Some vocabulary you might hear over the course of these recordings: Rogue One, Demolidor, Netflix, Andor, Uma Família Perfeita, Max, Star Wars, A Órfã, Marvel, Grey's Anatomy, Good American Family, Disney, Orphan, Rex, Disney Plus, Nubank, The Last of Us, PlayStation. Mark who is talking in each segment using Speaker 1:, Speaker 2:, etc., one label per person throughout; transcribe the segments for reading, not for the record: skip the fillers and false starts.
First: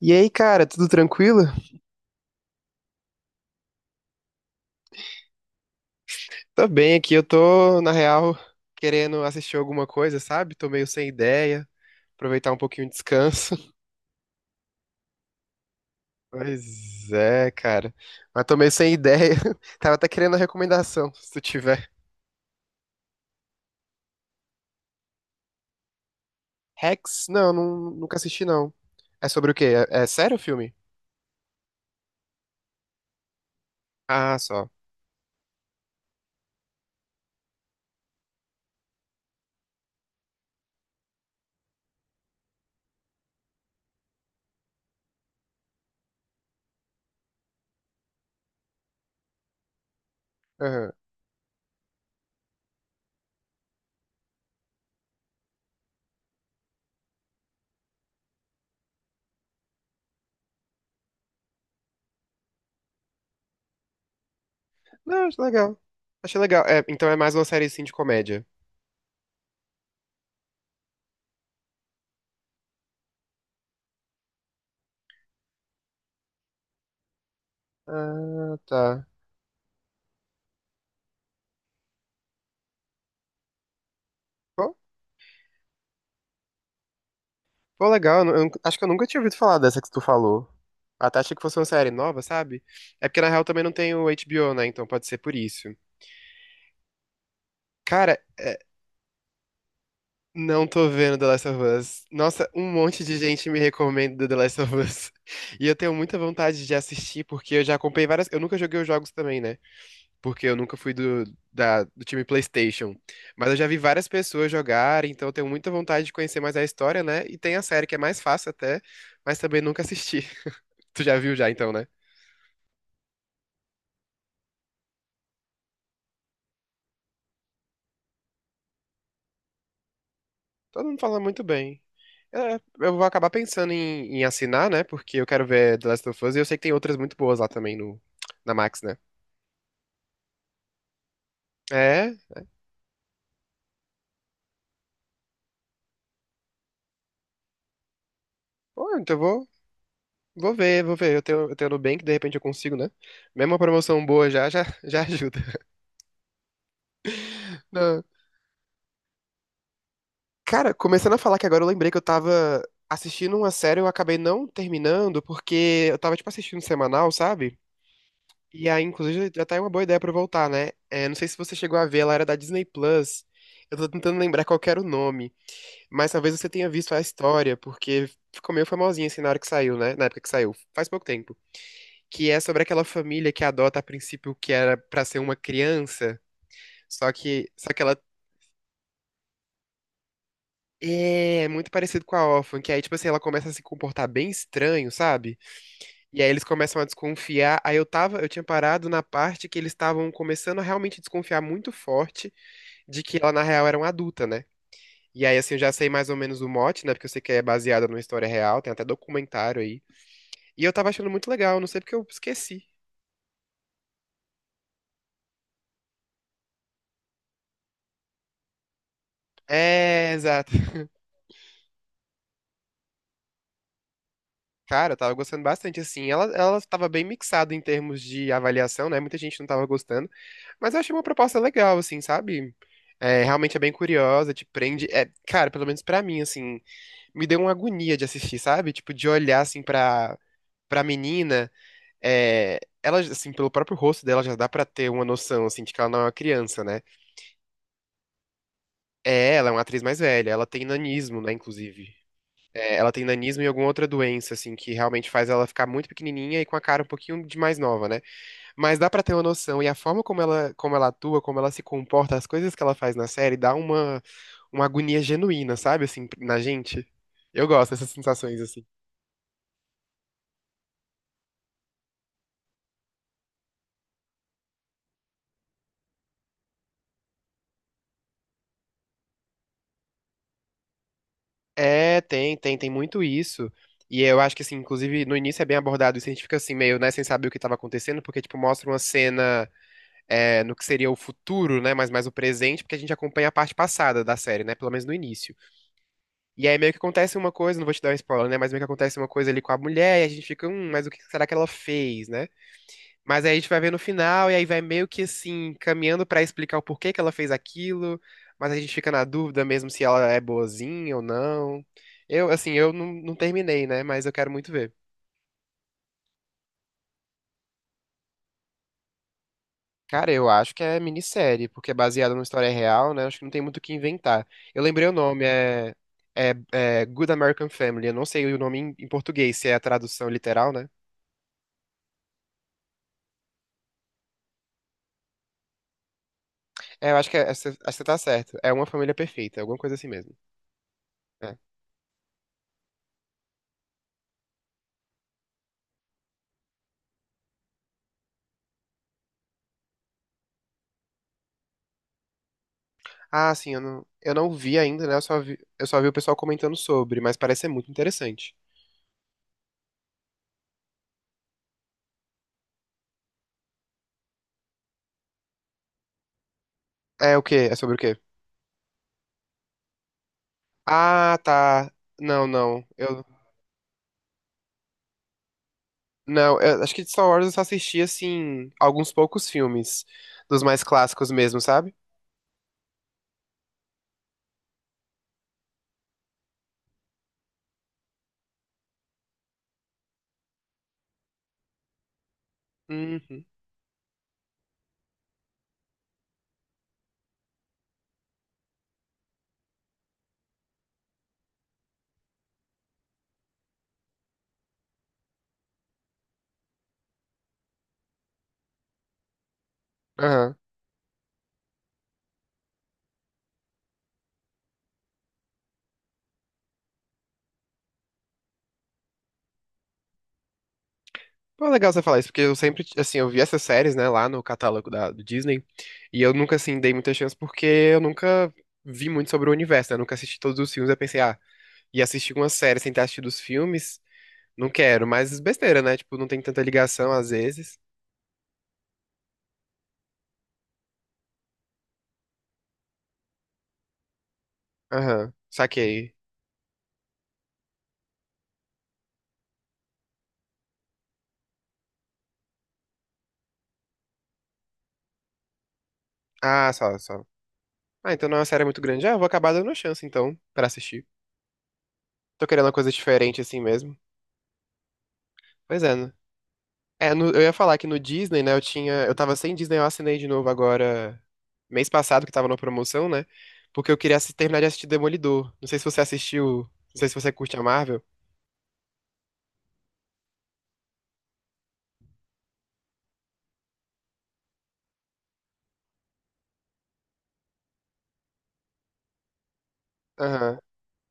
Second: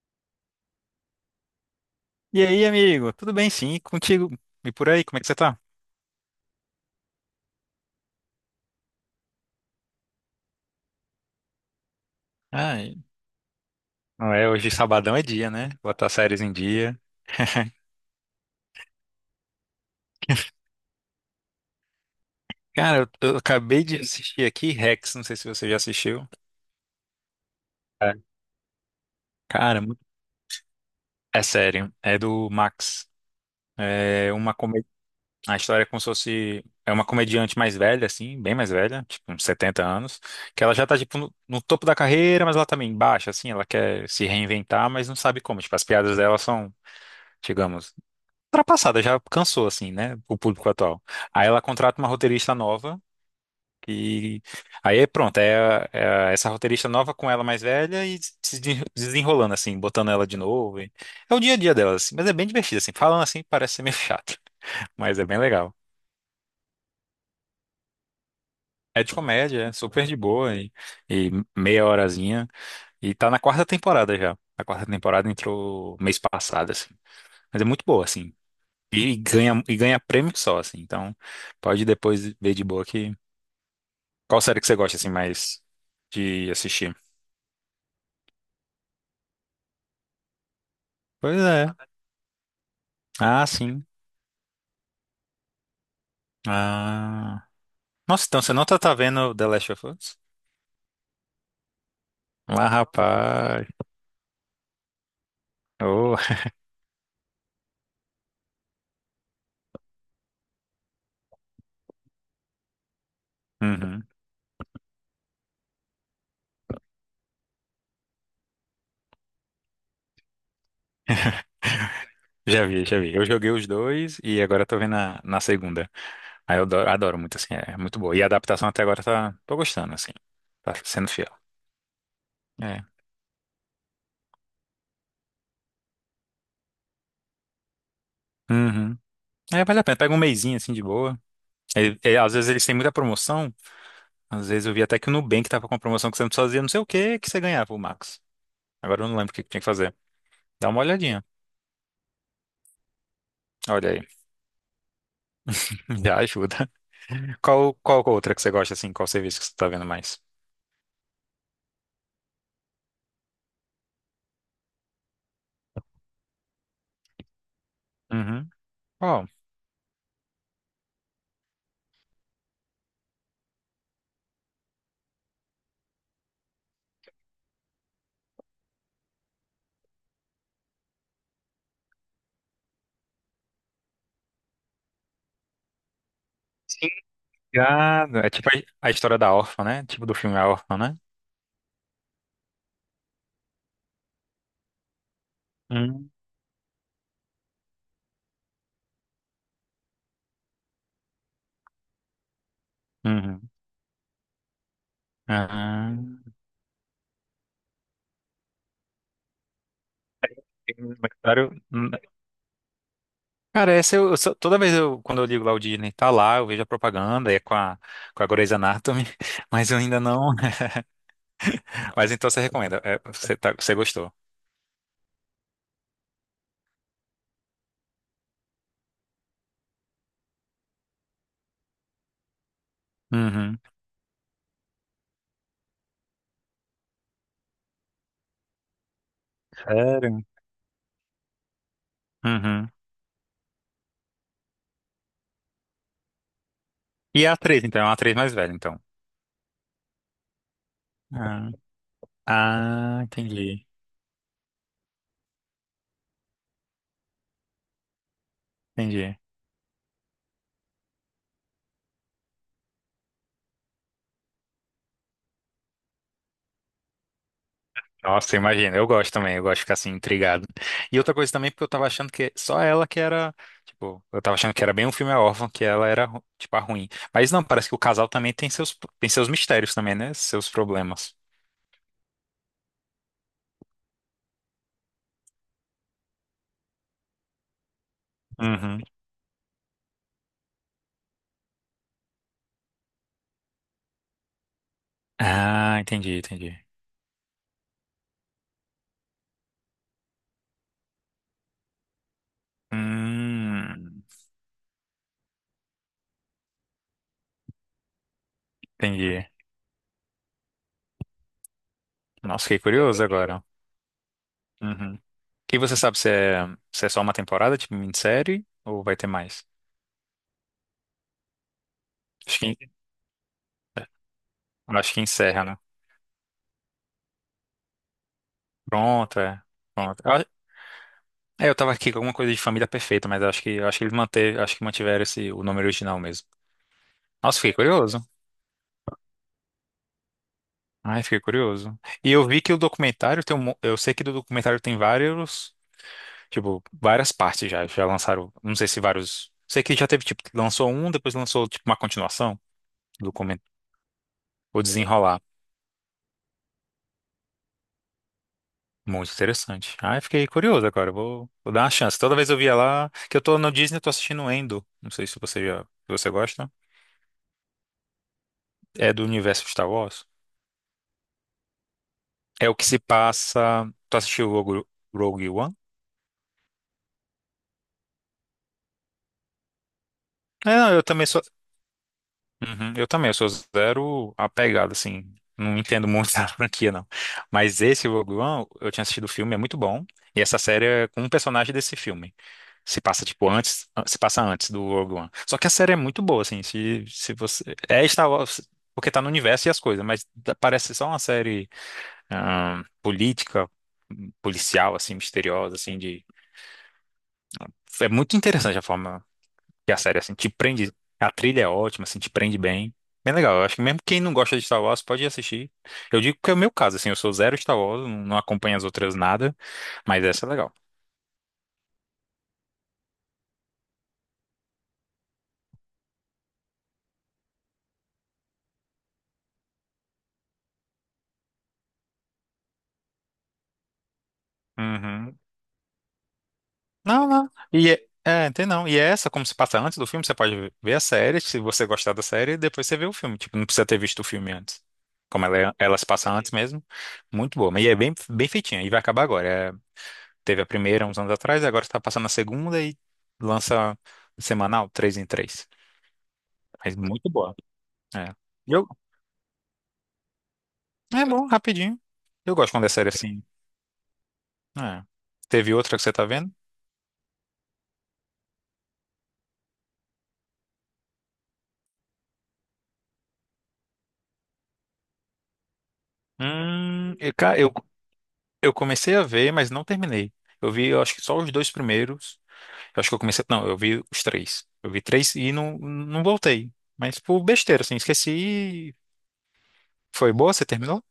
Speaker 1: E aí, cara, tudo tranquilo?
Speaker 2: E aí, amigo? Tudo bem, sim? E contigo? E por aí, como é que você tá?
Speaker 1: Tô bem aqui, eu tô, na real, querendo assistir alguma coisa, sabe? Tô meio sem ideia, aproveitar um pouquinho de
Speaker 2: Ai,
Speaker 1: descanso.
Speaker 2: não é, hoje sabadão é dia, né? Botar séries em dia.
Speaker 1: Pois é, cara. Mas tô meio sem ideia. Tava até querendo a recomendação, se tu tiver.
Speaker 2: Cara, eu acabei de assistir aqui Rex, não sei se você já assistiu.
Speaker 1: Rex? Não,
Speaker 2: É.
Speaker 1: nunca assisti, não. É sobre o quê?
Speaker 2: Cara,
Speaker 1: É,
Speaker 2: muito-
Speaker 1: é sério o filme?
Speaker 2: é sério, é do Max. É
Speaker 1: Ah,
Speaker 2: uma
Speaker 1: só.
Speaker 2: comédia. A história é como se fosse. É uma comediante mais velha, assim, bem mais velha, tipo uns 70 anos, que ela já tá, tipo, no topo da carreira, mas ela também baixa, assim, ela quer se reinventar, mas não sabe como. Tipo, as piadas dela são, digamos, ultrapassada, já cansou, assim, né? O público
Speaker 1: Aham.
Speaker 2: atual. Aí ela contrata uma roteirista nova, que aí é pronto, é essa roteirista nova com ela mais velha e se desenrolando, assim, botando ela de novo. É o dia a dia dela, assim, mas é bem divertido, assim. Falando assim, parece ser meio chato, mas é
Speaker 1: Não,
Speaker 2: bem
Speaker 1: acho
Speaker 2: legal.
Speaker 1: legal. Achei legal. É, então é mais uma série, assim, de comédia.
Speaker 2: É de comédia, é super de boa e meia horazinha. E tá na quarta temporada já. A quarta temporada entrou mês passado, assim. Mas é muito boa, assim.
Speaker 1: Ah, tá.
Speaker 2: E ganha prêmio só, assim. Então, pode depois ver de boa que qual série que
Speaker 1: Pô,
Speaker 2: você gosta assim mais de assistir?
Speaker 1: pô, legal. Acho que eu nunca tinha ouvido falar dessa que tu falou. Até achei
Speaker 2: Pois
Speaker 1: que fosse uma
Speaker 2: é.
Speaker 1: série nova, sabe? É porque na real
Speaker 2: Ah,
Speaker 1: também não
Speaker 2: sim.
Speaker 1: tem o HBO, né? Então pode ser por isso.
Speaker 2: Ah.
Speaker 1: Cara,
Speaker 2: Nossa, então você
Speaker 1: é,
Speaker 2: não tá, tá vendo The Last of Us?
Speaker 1: não tô vendo The Last of Us. Nossa,
Speaker 2: Ah,
Speaker 1: um monte de gente me
Speaker 2: rapaz.
Speaker 1: recomenda The Last of Us. E eu tenho
Speaker 2: Oh.
Speaker 1: muita vontade de assistir, porque eu já acompanhei várias. Eu nunca joguei os jogos também, né? Porque eu nunca fui do time PlayStation. Mas eu já vi
Speaker 2: Uhum.
Speaker 1: várias pessoas jogarem, então eu tenho muita vontade de conhecer mais a história, né? E tem a série que é mais fácil até, mas também nunca assisti. Tu já viu já, então, né?
Speaker 2: Já vi, já vi. Eu joguei os dois e agora tô vendo a, na segunda. Aí eu adoro, adoro muito, assim, é muito boa. E a adaptação até agora tá, tô gostando, assim. Tá
Speaker 1: Todo mundo
Speaker 2: sendo
Speaker 1: falando
Speaker 2: fiel.
Speaker 1: muito bem. É,
Speaker 2: É.
Speaker 1: eu vou acabar pensando em assinar, né? Porque eu quero ver The Last of Us e eu sei que tem outras muito boas lá também no, na Max, né?
Speaker 2: Uhum. É, vale a pena. Pega um mesinho, assim, de boa. E-
Speaker 1: É.
Speaker 2: e às vezes eles têm muita promoção. Às vezes eu vi até que o Nubank tava com uma promoção que você fazia não sei o que que você ganhava, o Max.
Speaker 1: Pô,
Speaker 2: Agora eu
Speaker 1: então
Speaker 2: não lembro o que que tinha que fazer.
Speaker 1: vou
Speaker 2: Dá uma
Speaker 1: ver, vou ver. Eu
Speaker 2: olhadinha.
Speaker 1: tenho, eu tenho Nubank, de repente eu consigo, né? Mesmo uma
Speaker 2: Olha
Speaker 1: promoção
Speaker 2: aí.
Speaker 1: boa já ajuda.
Speaker 2: Já ajuda. Qual, qual
Speaker 1: Não.
Speaker 2: outra que você gosta, assim? Qual serviço que você tá vendo mais?
Speaker 1: Cara, começando a falar que agora eu lembrei que eu tava assistindo uma série, eu acabei não terminando, porque eu tava, tipo, assistindo semanal, sabe?
Speaker 2: Uhum.
Speaker 1: E aí,
Speaker 2: Qual?
Speaker 1: inclusive, já tá aí uma boa ideia pra eu voltar, né? É, não sei se você chegou a ver, ela era da Disney Plus. Eu tô tentando lembrar qual que era o nome, mas talvez você tenha visto a história, porque ficou meio famosinha assim na hora que saiu, né? Na época que saiu, faz pouco tempo. Que é sobre aquela família que adota a princípio o que era pra ser uma criança, só que ela
Speaker 2: Obrigado. É tipo a história da órfã, né? Tipo do filme A Órfã, né?
Speaker 1: é muito parecido com a Orphan, que aí, tipo assim, ela começa a se comportar bem estranho, sabe?
Speaker 2: Uhum.
Speaker 1: E aí eles começam a desconfiar. Aí eu tava, eu tinha parado na parte que eles estavam começando a realmente desconfiar muito forte de que ela, na
Speaker 2: Uhum.
Speaker 1: real, era uma adulta, né? E aí, assim, eu já sei
Speaker 2: Ah,
Speaker 1: mais ou menos o mote, né? Porque eu sei que é baseada numa história real, tem até documentário aí. E eu
Speaker 2: tem um
Speaker 1: tava achando muito legal,
Speaker 2: documentário-
Speaker 1: não sei
Speaker 2: Hum.
Speaker 1: porque eu esqueci.
Speaker 2: Cara, essa eu só- toda vez eu, quando eu ligo lá o Disney, tá lá, eu vejo a propaganda, é com a, Grey's Anatomy, mas eu ainda
Speaker 1: É,
Speaker 2: não.
Speaker 1: exato.
Speaker 2: Mas então você recomenda, é, você, você gostou.
Speaker 1: Cara, eu tava gostando bastante, assim. Ela tava bem mixada em termos de avaliação, né? Muita gente não tava gostando. Mas eu achei uma proposta legal, assim, sabe? É, realmente
Speaker 2: Uhum.
Speaker 1: é bem curiosa, te prende. É, cara, pelo menos pra mim, assim, me deu uma agonia de assistir, sabe? Tipo, de olhar, assim,
Speaker 2: Sério?
Speaker 1: pra menina. É,
Speaker 2: Uhum.
Speaker 1: ela, assim, pelo próprio rosto dela já dá pra ter uma noção, assim, de que ela não é uma criança, né?
Speaker 2: E a atriz, então, é uma atriz mais velha, então.
Speaker 1: É, ela é uma atriz mais velha, ela tem nanismo, né, inclusive. É, ela
Speaker 2: Ah,
Speaker 1: tem nanismo e
Speaker 2: entendi.
Speaker 1: alguma outra doença, assim, que realmente faz ela ficar muito pequenininha e com a cara um pouquinho de mais nova, né? Mas dá pra ter
Speaker 2: Entendi.
Speaker 1: uma noção, e a forma como ela atua, como ela se comporta, as coisas que ela faz na série, dá uma agonia genuína, sabe, assim, na gente. Eu gosto dessas
Speaker 2: Nossa,
Speaker 1: sensações, assim.
Speaker 2: imagina. Eu gosto também, eu gosto de ficar assim, intrigado. E outra coisa também, porque eu tava achando que só ela que era. Tipo, eu tava achando que era bem um filme órfão, que ela era, tipo, a ruim. Mas não, parece que o casal também tem seus mistérios também, né? Seus problemas.
Speaker 1: É, tem muito isso. E eu acho que, assim, inclusive, no início é bem abordado isso, a gente fica assim, meio, né, sem saber o que estava acontecendo, porque, tipo, mostra uma
Speaker 2: Uhum.
Speaker 1: cena é, no que seria o futuro, né, mas mais o presente, porque a gente acompanha a parte passada da série, né, pelo menos no início.
Speaker 2: Ah, entendi,
Speaker 1: E aí
Speaker 2: entendi.
Speaker 1: meio que acontece uma coisa, não vou te dar um spoiler, né, mas meio que acontece uma coisa ali com a mulher, e a gente fica, mas o que será que ela fez, né? Mas aí a gente vai ver no
Speaker 2: Hum,
Speaker 1: final, e aí vai meio que assim, caminhando pra explicar o porquê que ela fez aquilo, mas a gente fica na
Speaker 2: entendi.
Speaker 1: dúvida mesmo se ela é boazinha ou não. Eu,
Speaker 2: Nossa,
Speaker 1: assim,
Speaker 2: fiquei
Speaker 1: eu
Speaker 2: curioso
Speaker 1: não
Speaker 2: agora.
Speaker 1: terminei, né? Mas eu quero muito ver.
Speaker 2: Uhum. E você sabe se é, se é só uma temporada, tipo minissérie, ou vai ter mais?
Speaker 1: Cara, eu acho que é minissérie, porque é baseada numa
Speaker 2: Acho
Speaker 1: história
Speaker 2: que,
Speaker 1: real, né? Acho que não tem muito o que inventar. Eu lembrei o
Speaker 2: acho que
Speaker 1: nome,
Speaker 2: encerra, né?
Speaker 1: é Good American Family. Eu não sei o nome em, em
Speaker 2: Pronto,
Speaker 1: português,
Speaker 2: é.
Speaker 1: se é a
Speaker 2: Pronto.
Speaker 1: tradução
Speaker 2: Eu
Speaker 1: literal, né?
Speaker 2: é, eu tava aqui com alguma coisa de família perfeita, mas acho que eu acho que eles manter, acho que mantiveram esse o nome original mesmo.
Speaker 1: É, eu acho que é,
Speaker 2: Nossa,
Speaker 1: essa-
Speaker 2: fiquei
Speaker 1: acho que você tá
Speaker 2: curioso.
Speaker 1: certo. É Uma Família Perfeita, alguma coisa assim mesmo.
Speaker 2: Ai, fiquei
Speaker 1: É.
Speaker 2: curioso. E eu vi que o documentário tem um, eu sei que do documentário tem vários, tipo, várias partes já, já lançaram, não sei se vários, sei que já teve tipo, lançou um, depois lançou tipo uma continuação do
Speaker 1: Ah,
Speaker 2: documentário,
Speaker 1: sim, eu eu não vi
Speaker 2: o
Speaker 1: ainda, né?
Speaker 2: desenrolar.
Speaker 1: Eu só vi o pessoal comentando sobre, mas parece ser muito interessante.
Speaker 2: Muito interessante. Ai, fiquei curioso agora, vou dar uma chance. Toda vez eu via lá, que eu tô no Disney, eu tô assistindo Endo. Não sei se você já, se você gosta.
Speaker 1: É o quê? É sobre o quê?
Speaker 2: É do universo Star Wars.
Speaker 1: Ah, tá. Não,
Speaker 2: É o
Speaker 1: não.
Speaker 2: que se
Speaker 1: Eu
Speaker 2: passa. Tu assistiu Rogue One?
Speaker 1: não, eu acho que de Star Wars eu só assisti assim alguns poucos filmes dos
Speaker 2: É,
Speaker 1: mais
Speaker 2: não, eu também
Speaker 1: clássicos
Speaker 2: sou.
Speaker 1: mesmo, sabe?
Speaker 2: Uhum, eu também, eu sou zero apegado, assim. Não entendo muito da franquia, não. Mas esse Rogue One, eu tinha assistido o filme, é muito bom. E essa série é com um personagem desse filme. Se passa,
Speaker 1: Uhum.
Speaker 2: tipo, antes. Se passa antes do Rogue One. Só que a série é muito boa, assim. Se você. É Star Wars, porque tá no universo e as coisas, mas parece só uma série ah, política, policial, assim, misteriosa, assim, de. É muito interessante a forma que a série, assim, te
Speaker 1: Aham.
Speaker 2: prende. A trilha é ótima, assim, te prende bem. Bem legal. Eu acho que mesmo quem não gosta de Star Wars pode assistir. Eu digo que é o meu caso, assim, eu sou zero Star Wars, não acompanho as outras nada, mas essa é legal.
Speaker 1: Pô, legal você falar isso, porque eu sempre, assim, eu vi essas séries, né, lá no catálogo do Disney, e eu nunca, assim, dei muita chance porque eu nunca vi muito sobre o universo, né, eu nunca assisti todos os filmes, eu pensei, ah, ia assistir uma série sem ter assistido os filmes, não quero,
Speaker 2: Uhum.
Speaker 1: mas besteira, né? Tipo, não tem tanta ligação
Speaker 2: Não,
Speaker 1: às
Speaker 2: não.
Speaker 1: vezes.
Speaker 2: E tem não. E é essa, como se passa antes do filme, você pode ver a série, se você gostar da série, e depois você vê o filme. Tipo, não precisa ter visto o filme antes.
Speaker 1: Aham,
Speaker 2: Como ela, é- ela se
Speaker 1: saquei.
Speaker 2: passa antes mesmo. Muito boa. Mas e é bem, bem feitinha. E vai acabar agora. É, teve a primeira uns anos atrás, e agora está passando a segunda e lança semanal, três em três.
Speaker 1: Ah,
Speaker 2: Mas
Speaker 1: só, só.
Speaker 2: muito boa.
Speaker 1: Ah, então
Speaker 2: É.
Speaker 1: não é uma série
Speaker 2: E
Speaker 1: muito
Speaker 2: eu,
Speaker 1: grande. Ah, eu vou acabar dando uma chance, então, pra assistir.
Speaker 2: é bom, rapidinho.
Speaker 1: Tô
Speaker 2: Eu
Speaker 1: querendo uma
Speaker 2: gosto quando é
Speaker 1: coisa
Speaker 2: série
Speaker 1: diferente
Speaker 2: assim.
Speaker 1: assim mesmo.
Speaker 2: É. Teve
Speaker 1: Pois é,
Speaker 2: outra que
Speaker 1: né?
Speaker 2: você tá vendo?
Speaker 1: É, no- eu ia falar que no Disney, né, eu tinha... Eu tava sem Disney, eu assinei de novo agora, mês passado, que tava na promoção, né? Porque eu queria terminar de assistir Demolidor. Não sei se você assistiu, não sei se você
Speaker 2: Eu,
Speaker 1: curte
Speaker 2: ca-
Speaker 1: a Marvel.
Speaker 2: eu comecei a ver, mas não terminei. Eu vi, eu acho que só os dois primeiros. Eu acho que eu comecei. Não, eu vi os três. Eu vi três e não voltei. Mas por besteira, assim, esqueci. E foi boa?
Speaker 1: Aham.
Speaker 2: Você terminou?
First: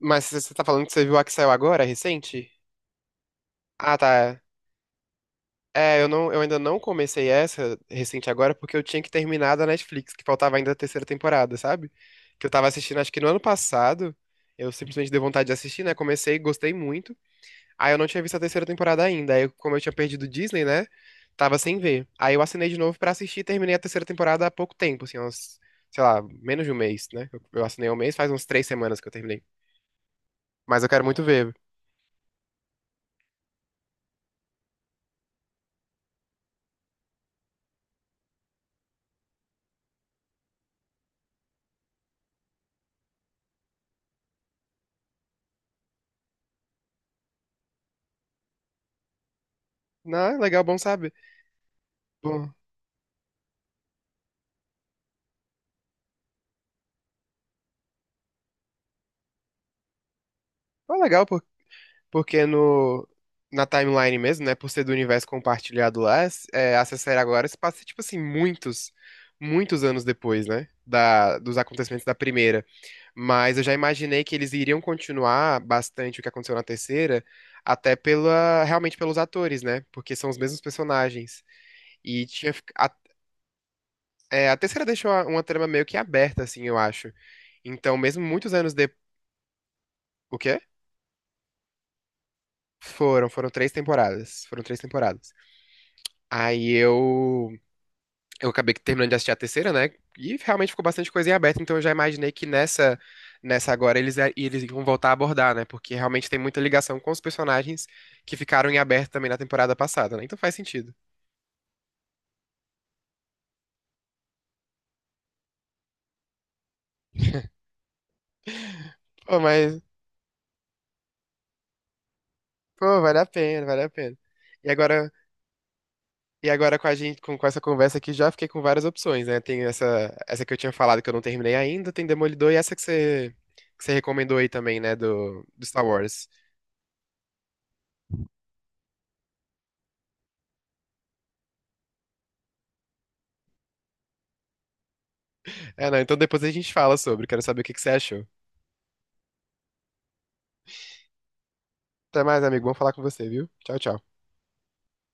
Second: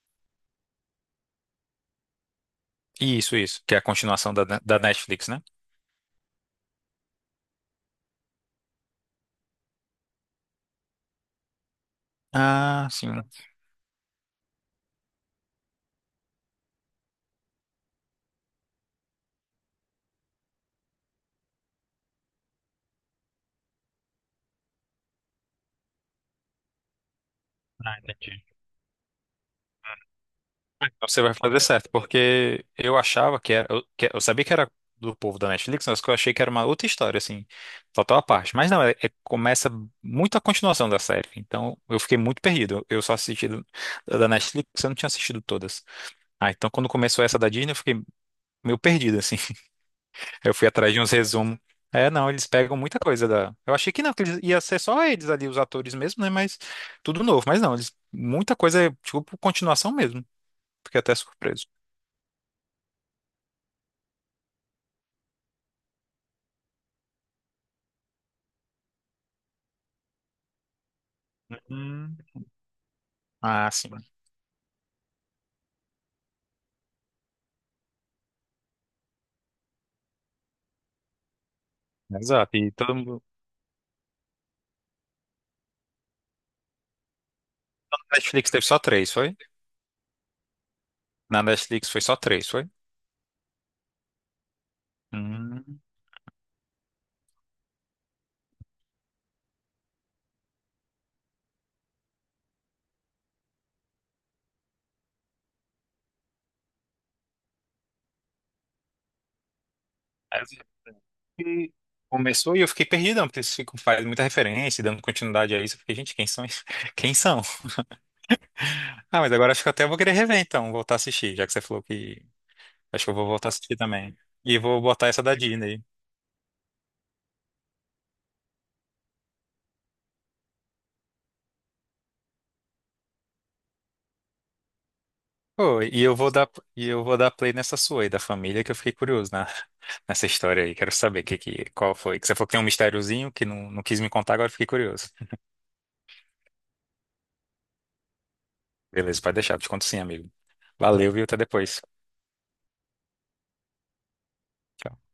Speaker 1: Mas você tá falando que você viu a que saiu agora, recente?
Speaker 2: Isso, isso. Que é a
Speaker 1: Ah, tá.
Speaker 2: continuação
Speaker 1: é.
Speaker 2: da Netflix, né?
Speaker 1: É, eu não, eu ainda não comecei essa recente agora porque eu tinha que terminar da Netflix, que faltava ainda a terceira temporada, sabe? Que eu tava
Speaker 2: Ah,
Speaker 1: assistindo, acho
Speaker 2: sim.
Speaker 1: que no ano passado, eu simplesmente dei vontade de assistir, né? Comecei, gostei muito. Aí eu não tinha visto a terceira temporada ainda. Aí, como eu tinha perdido o Disney, né? Tava sem ver. Aí eu assinei de novo pra assistir e terminei a terceira temporada há pouco tempo, assim, uns, sei lá, menos de um mês, né? Eu assinei há um
Speaker 2: Ah,
Speaker 1: mês, faz
Speaker 2: entendi.
Speaker 1: uns 3 semanas que eu terminei. Mas eu quero
Speaker 2: Então
Speaker 1: muito
Speaker 2: você vai
Speaker 1: ver.
Speaker 2: fazer certo, porque eu achava que era. Eu sabia que era do povo da Netflix, mas que eu achei que era uma outra história, assim, total à parte. Mas não, começa muito a continuação da série. Então eu fiquei muito perdido. Eu só assisti da Netflix, eu não tinha assistido todas. Ah, então quando começou essa da Disney, eu fiquei meio perdido, assim.
Speaker 1: Não, é
Speaker 2: Eu
Speaker 1: legal,
Speaker 2: fui
Speaker 1: bom
Speaker 2: atrás de uns
Speaker 1: sabe?
Speaker 2: resumos. É, não, eles
Speaker 1: Bom,
Speaker 2: pegam muita coisa da. Eu achei que não, que eles, ia ser só eles ali, os atores mesmo, né? Mas tudo novo. Mas não, eles, muita coisa é tipo continuação mesmo.
Speaker 1: é
Speaker 2: Fiquei até
Speaker 1: legal.
Speaker 2: surpreso.
Speaker 1: Porque no, na timeline mesmo, né? Por ser do universo compartilhado lá, é, essa série agora se passa, tipo assim, muitos, muitos anos depois, né? Da, dos acontecimentos da primeira. Mas eu
Speaker 2: Ah,
Speaker 1: já
Speaker 2: sim.
Speaker 1: imaginei que eles iriam continuar bastante o que aconteceu na terceira, até pela, realmente pelos atores, né? Porque são os mesmos personagens. E tinha,
Speaker 2: Exato. E
Speaker 1: fic- a,
Speaker 2: todo mundo.
Speaker 1: é, a terceira deixou a- uma trama meio que aberta, assim, eu acho. Então,
Speaker 2: Na
Speaker 1: mesmo
Speaker 2: Netflix
Speaker 1: muitos
Speaker 2: teve
Speaker 1: anos
Speaker 2: só
Speaker 1: depois.
Speaker 2: três, foi?
Speaker 1: O quê?
Speaker 2: Na Netflix foi só três, foi?
Speaker 1: Foram três temporadas. Foram três temporadas.
Speaker 2: Hum.
Speaker 1: Aí eu acabei que terminando de assistir a terceira, né? E realmente ficou bastante coisa em aberto, então eu já imaginei que nessa, nessa agora eles iam voltar a abordar, né? Porque realmente tem muita ligação com os personagens que ficaram em aberto também na temporada passada, né? Então
Speaker 2: Aí eu
Speaker 1: faz sentido.
Speaker 2: fiquei- Começou e eu fiquei perdidão, porque eles ficam fazendo muita referência, e dando continuidade a isso. Eu fiquei, gente, quem são? Quem são? Ah, mas
Speaker 1: Pô,
Speaker 2: agora acho que
Speaker 1: mas,
Speaker 2: até eu vou querer rever, então, voltar a assistir, já que você falou que.
Speaker 1: pô,
Speaker 2: Acho que eu
Speaker 1: vale
Speaker 2: vou
Speaker 1: a
Speaker 2: voltar a
Speaker 1: pena,
Speaker 2: assistir
Speaker 1: vale a
Speaker 2: também.
Speaker 1: pena.
Speaker 2: E
Speaker 1: E
Speaker 2: vou botar
Speaker 1: agora,
Speaker 2: essa da Disney.
Speaker 1: e agora com a gente, com essa conversa aqui, já fiquei com várias opções, né? Tem essa, essa que eu tinha falado que eu não terminei ainda, tem Demolidor e essa que você recomendou aí também, né? Do, do
Speaker 2: Pô,
Speaker 1: Star
Speaker 2: e eu
Speaker 1: Wars.
Speaker 2: vou dar, e eu vou dar play nessa sua aí, da família, que eu fiquei curioso na, nessa história aí. Quero saber qual foi. Que você falou que tem um mistériozinho que não quis me contar, agora eu fiquei curioso.
Speaker 1: É, não, então depois a gente fala sobre, quero saber o que que você achou.
Speaker 2: Beleza, pode deixar. Te conto sim, amigo. Valeu, viu? Até depois.
Speaker 1: Até mais, amigo. Vamos falar com você, viu? Tchau, tchau.
Speaker 2: Tchau.